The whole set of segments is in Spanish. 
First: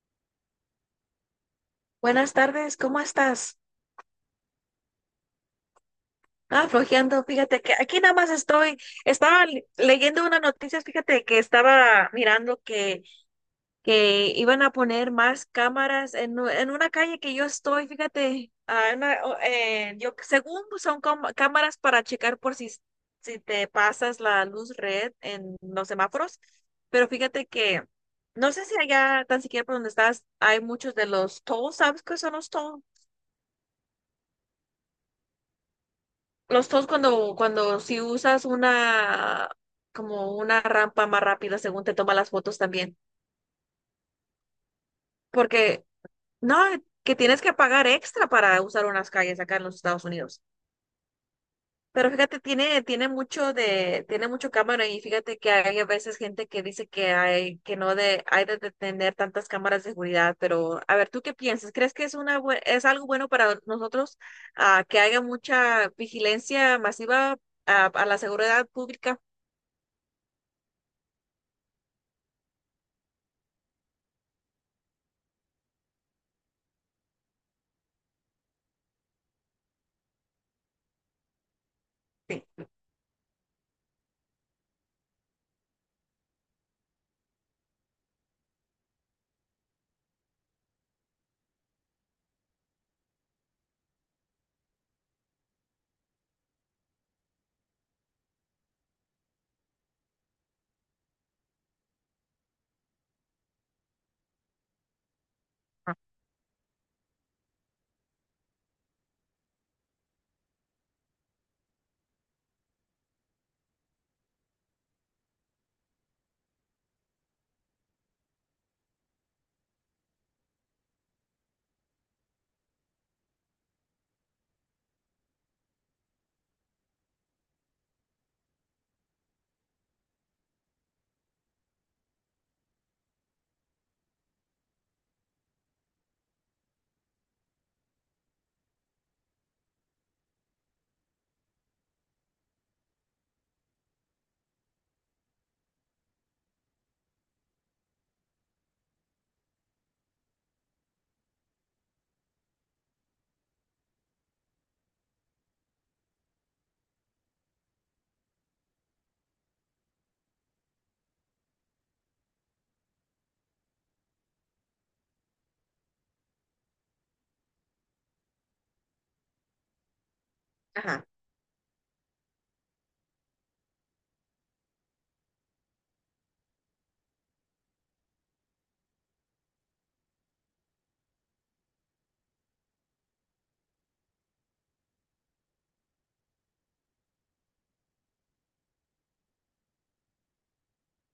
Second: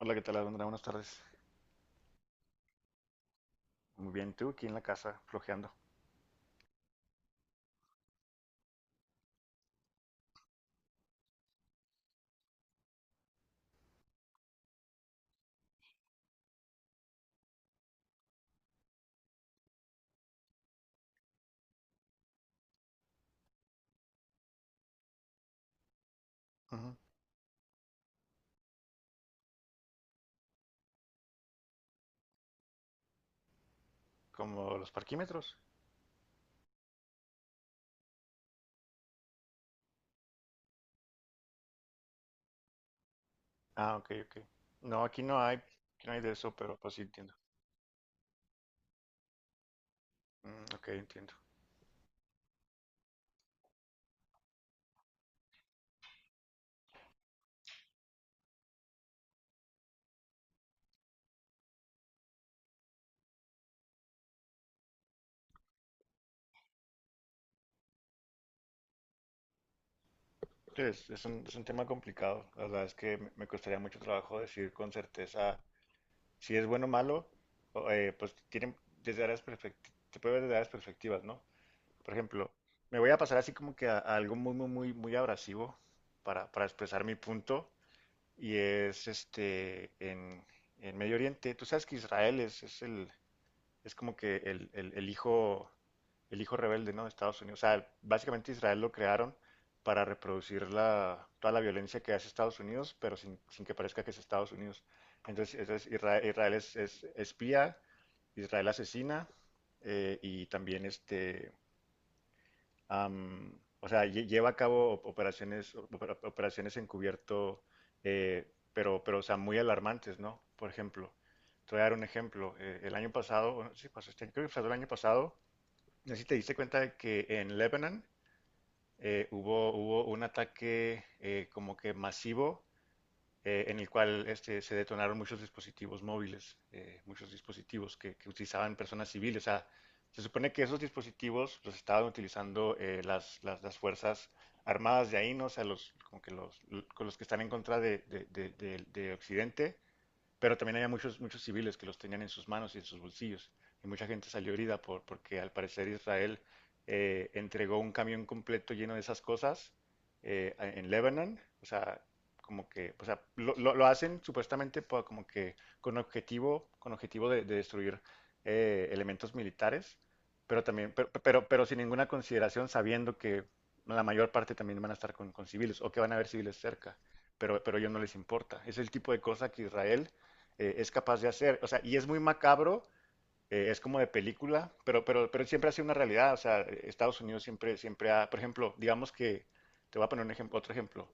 Hola, ¿qué tal, Alondra? Buenas tardes. Buenas tardes, ¿cómo estás? Muy bien, tú aquí en la casa, flojeando. Ah, flojeando, fíjate que aquí nada más estoy, estaba leyendo unas noticias. Fíjate que estaba mirando que iban a poner más cámaras en, en una calle que yo estoy, fíjate, yo según son cámaras para checar por si, si te pasas la luz red en los semáforos, Ujú. pero fíjate que no sé si allá tan siquiera por donde estás hay muchos de los tolls. ¿Sabes qué son los tolls? Como los parquímetros. Los toes cuando, cuando si usas una, como una rampa más rápida, según te toma las fotos también. Ah, ok, ok. No, Porque, aquí no hay de eso, no, pero pues sí que entiendo. tienes que pagar extra para usar unas calles acá en los Estados Unidos. Mm, ok, entiendo. Pero fíjate, tiene mucho de, tiene mucho cámara, y fíjate que hay a veces gente que dice que hay, que no de, hay de tener tantas cámaras de seguridad. Pero, a ver, ¿tú qué piensas? ¿Crees que es una, es algo bueno para nosotros, que haya mucha vigilancia masiva, a la seguridad pública? Sí, es un tema complicado. La verdad es que me costaría mucho trabajo decir con certeza si es bueno o malo. Pues tienen desde se puede ver desde áreas perspectivas, ¿no? Por ejemplo, me voy a pasar así como que a algo muy, muy, muy, muy abrasivo para expresar mi punto. Y es en Medio Oriente. Tú sabes que Israel es el, es como que el hijo rebelde, ¿no?, de Estados Unidos. O sea, básicamente Israel lo crearon para reproducir la, toda la violencia que hace Estados Unidos, pero sin, sin que parezca que es Estados Unidos. Entonces Israel, Israel es espía, Israel asesina, y también am, o sea, lleva a cabo operaciones, operaciones encubierto, pero, o sea, muy alarmantes, ¿no? Por ejemplo, te voy a dar un ejemplo. El año pasado, bueno, sí, pues, este, creo que pasó el año pasado, no sé si te diste cuenta de que en Lebanon hubo un ataque como que masivo, en el cual este, se detonaron muchos dispositivos móviles, muchos dispositivos que, utilizaban personas civiles. O sea, se supone que esos dispositivos los estaban utilizando las fuerzas armadas de ahí, ¿no? O sea, los, como que los, con los que están en contra de Occidente, pero también había muchos, muchos civiles que los tenían en sus manos y en sus bolsillos, y mucha gente salió herida porque al parecer Israel entregó un camión completo lleno de esas cosas en Lebanon. O sea, como que, o sea, lo hacen supuestamente como que con objetivo de destruir elementos militares, pero también, Ajá. Pero sin ninguna consideración, sabiendo que la mayor parte también van a estar con civiles o que van a haber civiles cerca, pero a ellos no les importa. Es el tipo de cosa que Israel es capaz de hacer. O sea, y es muy macabro, es como de película, pero siempre ha sido una realidad. O sea, Estados Unidos siempre, siempre ha, por ejemplo, digamos que, te voy a poner un ejemplo, otro ejemplo.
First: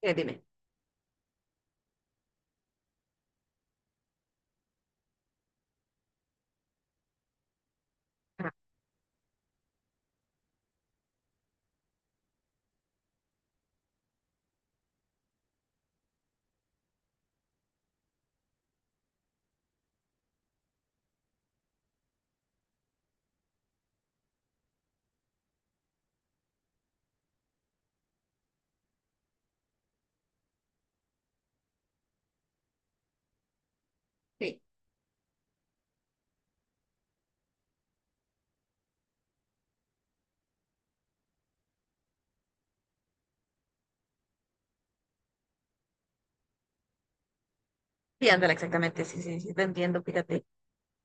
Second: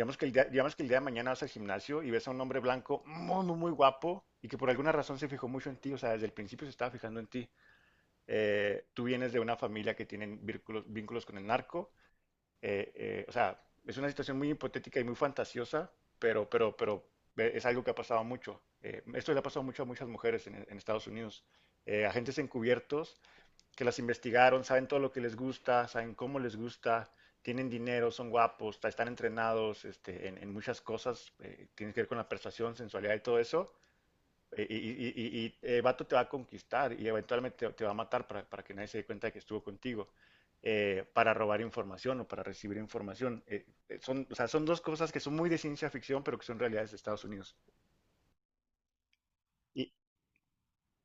Que, el Dime. día, digamos que el día de mañana vas al gimnasio y ves a un hombre blanco muy, muy, muy guapo y que por alguna razón se fijó mucho en ti, o sea, desde el principio se estaba fijando en ti. Ajá, Tú vienes de una familia que tiene vínculos, vínculos con el narco, o sea, es una situación muy hipotética y muy fantasiosa, pero es algo que ha pasado mucho. Esto le ha pasado mucho a muchas mujeres en Estados Unidos. Agentes encubiertos que las investigaron, saben todo lo que les gusta, saben cómo les gusta, tienen dinero, son guapos, están entrenados este, en muchas cosas, tiene que ver con la persuasión, sensualidad y todo eso. sí, Y, el vato te va a conquistar y eventualmente te va a matar para que nadie se dé cuenta de que estuvo contigo, para robar información o para recibir información. Son, o sea, son dos cosas que son muy de ciencia ficción, pero que son realidades de Estados Unidos. sí, ándale, exactamente, sí, sí, sí, te Y, entiendo, fíjate.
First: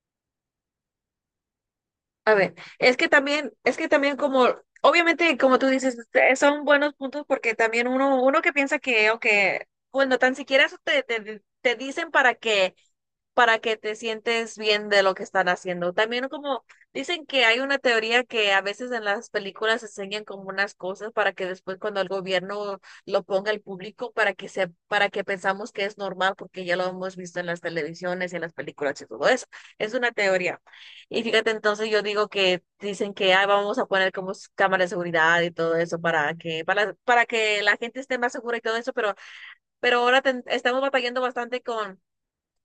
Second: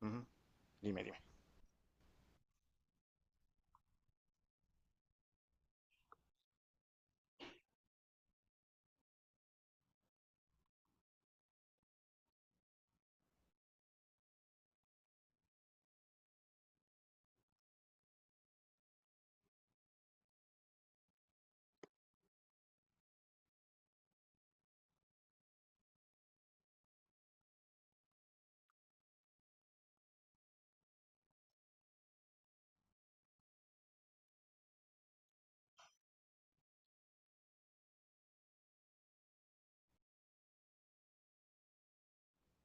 ujú, dime, dime. A ver, es que también como, obviamente, como tú dices, son buenos puntos, porque también uno, uno que piensa que, o que, bueno, tan siquiera eso te, te dicen para que te sientes bien de lo que están haciendo. También como dicen que hay una teoría que a veces en las películas enseñan como unas cosas para que después cuando el gobierno lo ponga al público, para que se, para que pensamos que es normal, porque ya lo hemos visto en las televisiones y en las películas y todo eso. Es una teoría. Y fíjate, entonces yo digo que dicen que: "Ay, vamos a poner como cámaras de seguridad y todo eso para que la gente esté más segura y todo eso". Pero ahora estamos batallando bastante con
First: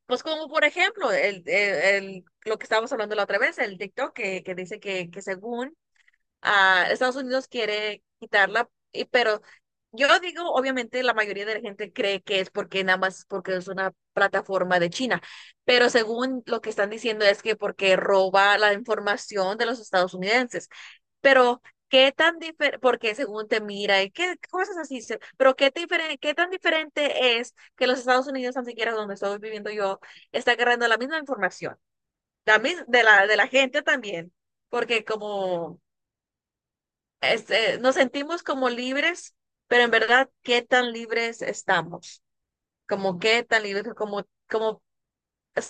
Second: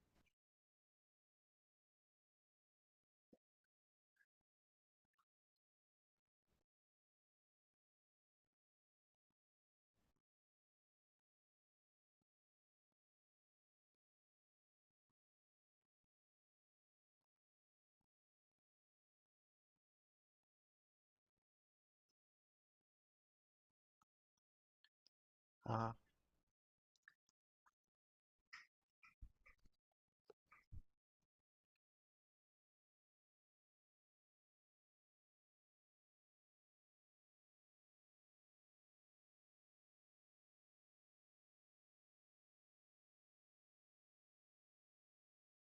pues como por ejemplo, lo que estábamos hablando la otra vez, el TikTok que dice que según Estados Unidos quiere quitarla, y- pero yo digo, obviamente la mayoría de la gente cree que es porque nada más porque es una plataforma de China, pero según lo que están diciendo es que porque roba la información de los estadounidenses. Pero, ¿qué tan diferente? Porque según te mira, y qué cosas así, se- pero ¿qué, Ah, qué tan diferente es que los Estados Unidos, tan siquiera donde estoy viviendo yo, está agarrando la misma información, de la gente también? Porque como este, nos sentimos como libres, pero en verdad, ¿qué tan libres estamos? Como qué tan libres, como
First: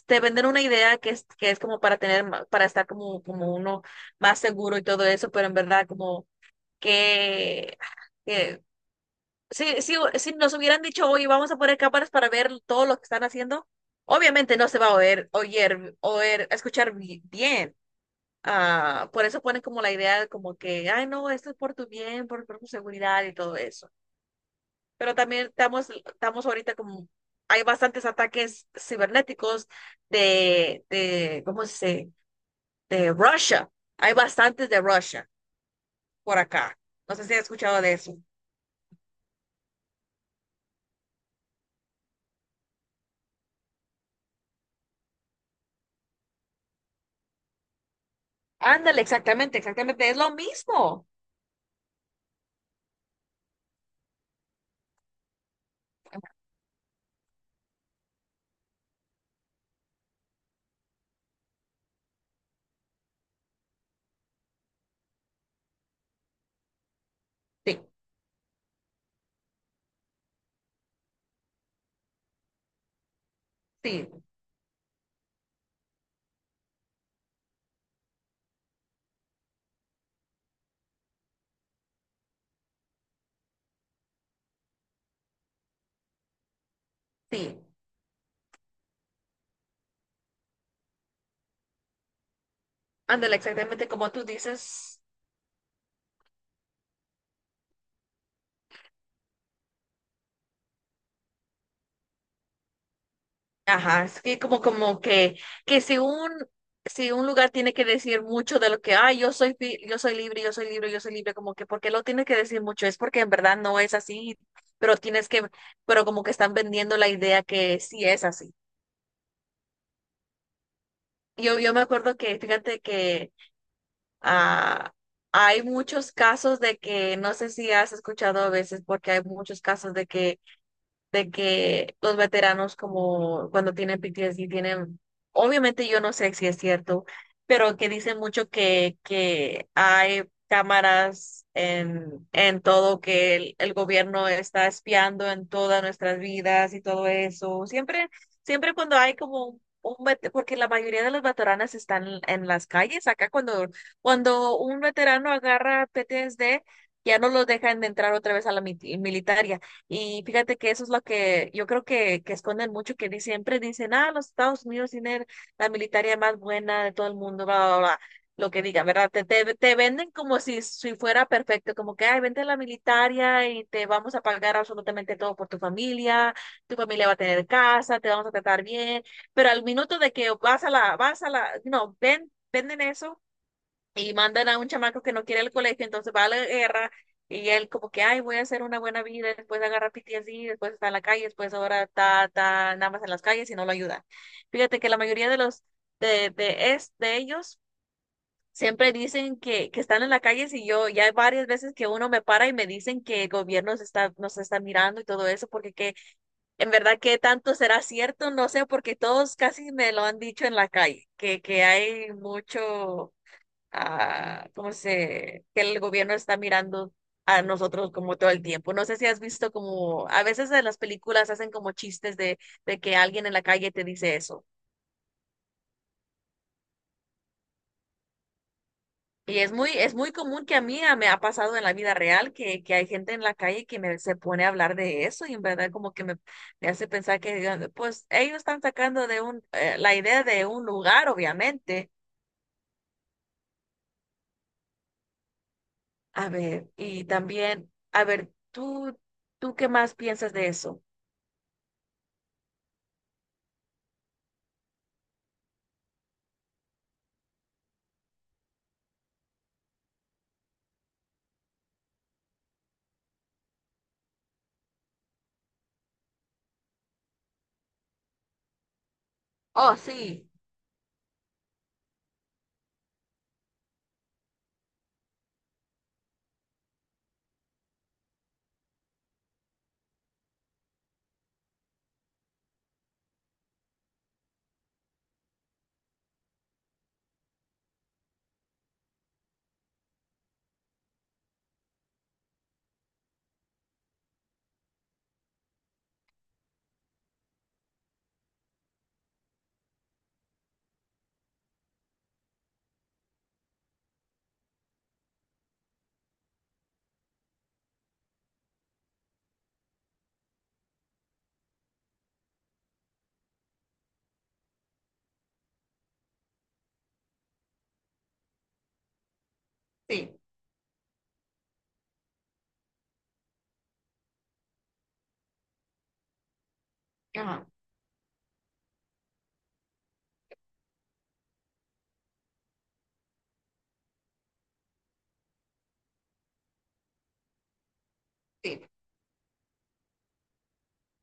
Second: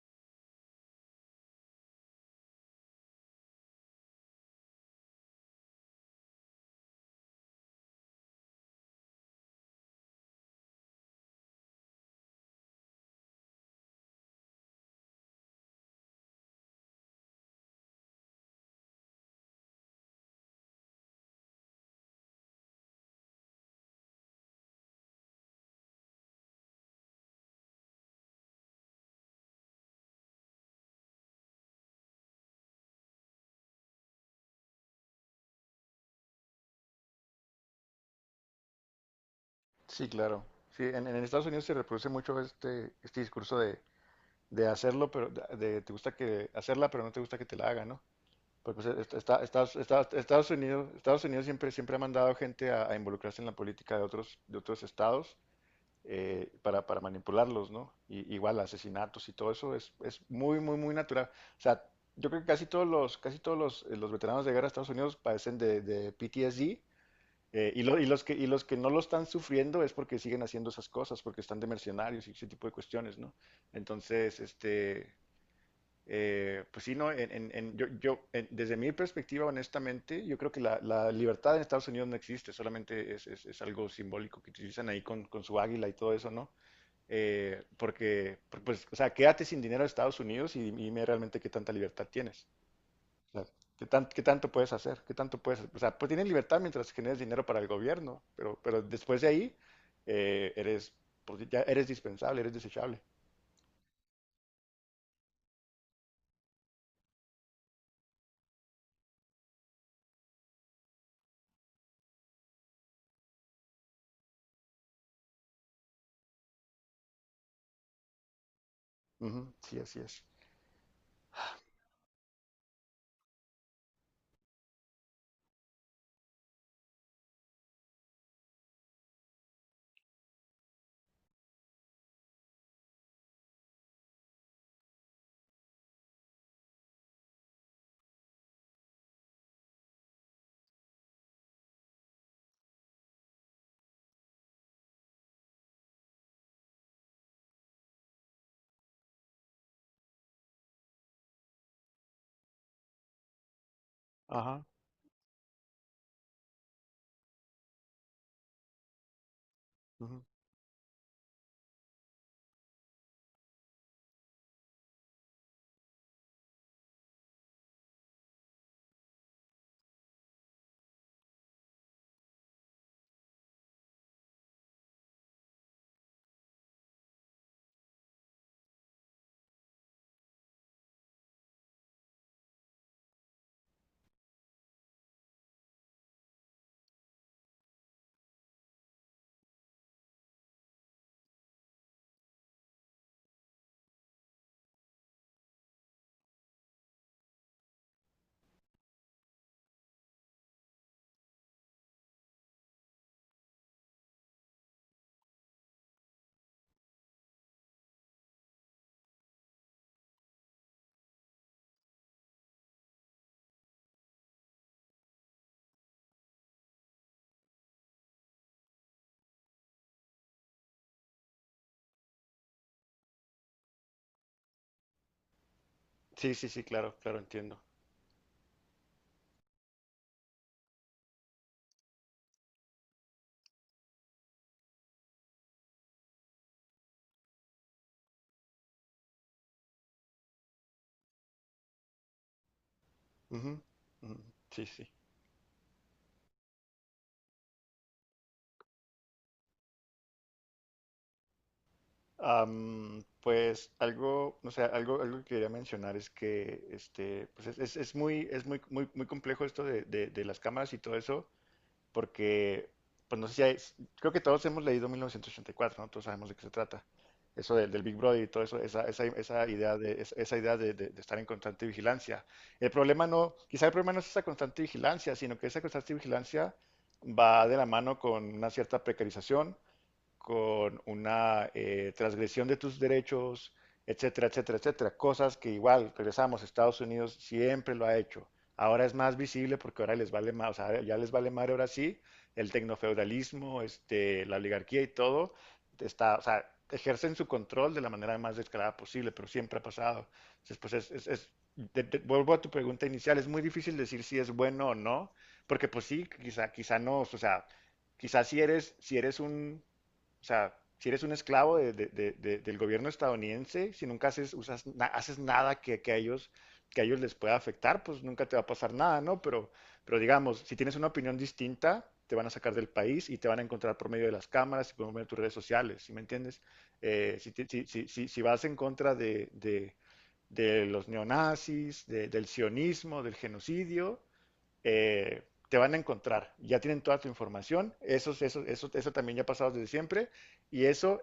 te venden una idea que es como para tener, para estar como, como uno más seguro y todo eso, pero en verdad como que, que si, si nos hubieran dicho, oye, vamos a poner cámaras para ver todo lo que están haciendo, obviamente no se va a oír, oír escuchar bien. Ah, por eso ponen como la idea de como que, ay, no, esto es por tu bien, por tu seguridad y todo eso. Pero también estamos, estamos ahorita como, hay bastantes ataques cibernéticos de, ¿cómo se dice? De Rusia. Hay bastantes de Rusia por acá. No sé si has escuchado de eso. sí, claro. Sí, en Estados Unidos se reproduce mucho este, este discurso de hacerlo, pero de, te gusta que hacerla, pero no te gusta que te la hagan, ¿no? Pero, pues, Ándale, exactamente, exactamente, es lo Estados Unidos, mismo. Estados Unidos siempre, siempre ha mandado gente a involucrarse en la política de otros estados, para manipularlos, ¿no? Y, igual asesinatos y todo eso es muy, muy, muy natural. O sea, yo creo que casi todos los veteranos de guerra de Estados Unidos padecen de PTSD. Sí, Y, y los que no lo están sufriendo es porque siguen haciendo esas cosas, porque están de mercenarios y ese tipo de cuestiones, ¿no? sí, Entonces, este, pues sí, no, en, yo, yo, desde mi perspectiva, honestamente, yo creo que la libertad en Estados Unidos no existe, solamente es, es algo simbólico que utilizan ahí con su águila y todo eso, ¿no? sí. Porque, pues, o sea, quédate sin dinero a Estados Unidos y dime realmente qué tanta libertad tienes. Ándale, O sea, ¿qué exactamente como qué tú tanto puedes dices. hacer? ¿Qué tanto puedes? O sea, pues tienes libertad mientras generes dinero para el gobierno, pero después de ahí eres, pues, ya eres dispensable, eres desechable. Ajá, es que como, como que si un, si un lugar tiene que decir mucho de lo que, ah, yo soy, fi- yo soy libre, yo soy libre, yo soy libre, como que, ¿por qué lo tiene que decir mucho? Es porque en verdad no es así, pero tienes que, pero como que están vendiendo la idea que sí es así. Ujú, sí, así es. Yo me acuerdo que, fíjate que Ah, hay muchos casos de que, no sé si has escuchado a veces, porque hay muchos casos de que los veteranos como cuando tienen PTSD tienen, obviamente yo no sé si es cierto, pero que dicen mucho que hay cámaras en todo, que el gobierno está espiando en todas nuestras vidas y todo eso. Siempre, siempre cuando hay como un vet- porque la mayoría de los veteranos están en las calles, acá cuando, cuando Ajá. un veterano agarra PTSD, ya no los dejan de entrar otra vez a la militar, ya y fíjate que eso es lo que yo creo que esconden mucho, que siempre dicen, ah, los Estados Unidos tienen la militaria más buena de todo el mundo, bla, bla, bla. Lo que digan, ¿verdad? Te, te venden como si, si fuera perfecto, como que, ay, vente a la militaria y te vamos a pagar absolutamente todo por tu familia va a tener casa, te vamos a tratar bien, pero al minuto de que vas a la, no, ven, venden eso y mandan a un chamaco que no quiere el colegio, entonces va a la guerra y él como que, ay, voy a hacer una buena vida, después agarra PTSD, después está en la calle, después ahora está, está nada más en las calles y no lo ayuda. Fíjate que la mayoría de los de ellos siempre dicen que están en la calle, y yo ya hay varias veces que uno me para y me dicen que el gobierno se está, nos está mirando y todo eso, porque que en verdad que tanto será cierto, no sé, porque todos casi me lo han dicho en la calle, que hay mucho que el gobierno está mirando a nosotros como todo el tiempo. No sé si has visto como, a veces en las películas hacen como chistes de que alguien en la calle te dice eso. Sí, sí, sí, claro, claro, entiendo. Y es muy común que a mí me ha pasado en la vida real que hay gente en la calle que me, se pone a hablar de eso, y en verdad como que me hace pensar que, digan, pues ellos están sacando de un, la idea de un lugar, obviamente. Ujú, ujú. Sí, sí. A ver, y también, a ver, ¿tú, tú qué más piensas de eso? Pues algo, o sea, algo, algo que quería mencionar es que este, pues es, es muy, muy, muy complejo esto de, de las cámaras y todo eso, porque, pues no sé si hay, creo que todos hemos leído 1984, ¿no? Todos sabemos de qué se trata. Eso del, del Big Brother y todo eso, esa Oh, idea de, sí. esa idea de, de estar en constante vigilancia. El problema no, quizá el problema no es esa constante vigilancia, sino que esa constante vigilancia va de la mano con una cierta precarización, con una transgresión de tus derechos, etcétera, etcétera, etcétera. Cosas que igual, regresamos, Estados Unidos siempre lo ha hecho. Ahora es más visible porque ahora les vale más, o sea, ya les vale más ahora sí, el tecnofeudalismo, este, la oligarquía y todo, está, o sea, ejercen su control de la manera más descarada posible, pero siempre ha pasado. Entonces, pues es, vuelvo a tu pregunta inicial, es muy difícil decir si es bueno o no, porque pues sí, quizá, quizá no, o sea, quizá si eres, si eres un, o sea, si eres un esclavo del gobierno estadounidense, si nunca haces, usas, haces nada que, que a ellos les pueda afectar, pues nunca te va a pasar nada, ¿no? Pero Sí, digamos, si tienes una opinión distinta, te van a sacar del país y te van a encontrar por medio de las cámaras y por medio de tus redes sociales, ¿sí me entiendes? Si, ajá, si, si vas en contra de, de los neonazis, del sionismo, del genocidio, eh, te van a encontrar. Ya tienen toda tu información. Sí, Eso también ya ha pasado desde siempre. Y eso,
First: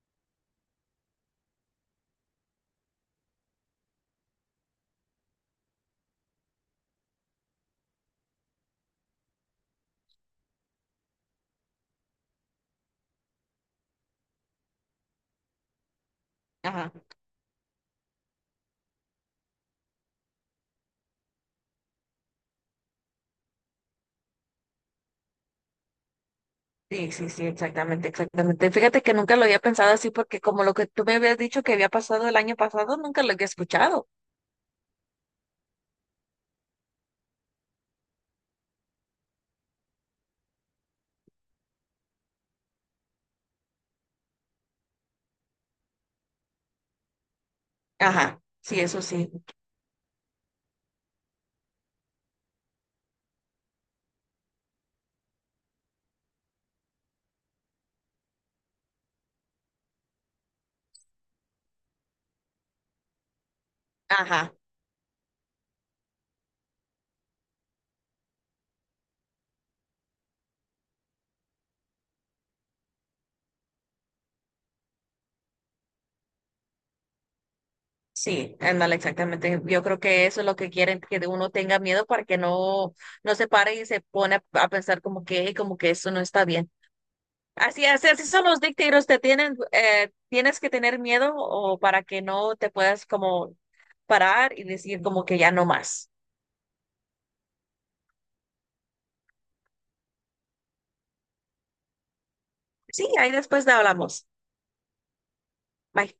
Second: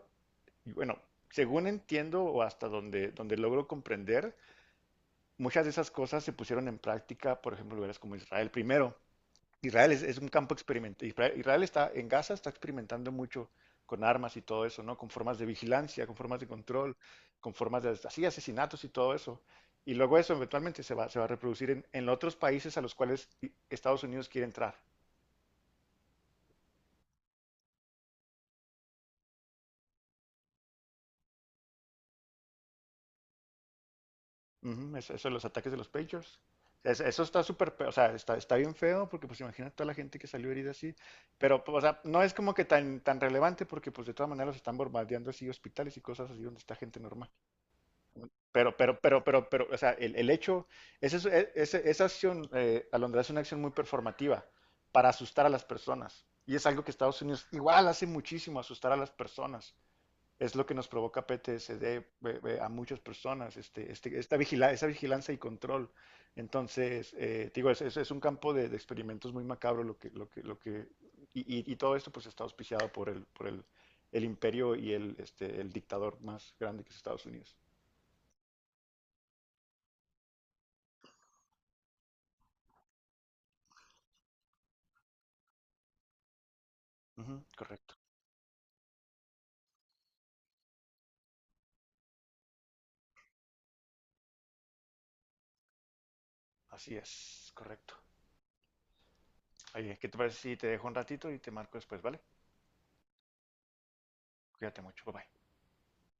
y bueno, según entiendo o hasta donde, donde logro comprender, muchas de esas cosas se pusieron en práctica, por ejemplo, en lugares como Israel primero. Israel es un campo experimental. Israel está en Gaza, está experimentando mucho con armas y todo eso, ¿no? Con formas de vigilancia, con formas de ajá, control, con formas de así, asesinatos y todo eso. Y luego eso eventualmente se va a reproducir en otros países a los cuales Estados Unidos quiere entrar. sí, sí, sí, exactamente, exactamente. Fíjate que nunca lo había pensado así, porque como lo que tú me habías dicho que había pasado el año pasado, nunca lo había escuchado. Ujú, eso de los ataques de los Pagers. Eso está súper, o sea, está, está bien feo porque pues imagina toda la gente que salió herida así, pero pues, o sea, no es como que tan, tan relevante porque pues de todas maneras los están bombardeando así hospitales y cosas así donde está gente normal. Ajá, sí, eso sí, Pero, o sea, el hecho, ese es- e- ese- esa acción, Alondra, es una acción muy performativa para asustar a las personas. Y es algo que Estados Unidos igual hace muchísimo, asustar a las personas. Es lo que nos provoca PTSD a muchas personas, este, ajá, esa vigilancia y control. Entonces, te digo, es, es un campo de experimentos muy macabro lo que, lo que, lo que, y, y todo esto pues está auspiciado por el imperio y el, este, el dictador más grande que es Estados Unidos. sí, ándale, exactamente. Yo creo que eso es lo que quieren, que de uno tenga miedo para que no, no se pare y se pone a pensar como que eso no está bien. Ujú, Así correcto. así así son los dictators, te tienen, tienes que tener miedo o para que no te puedas como parar y decir como que ya no más. Así es, correcto. Oye, ¿qué te parece si te dejo un ratito y te marco después, ¿vale? Sí, ahí después hablamos. Cuídate mucho, bye bye. Bye.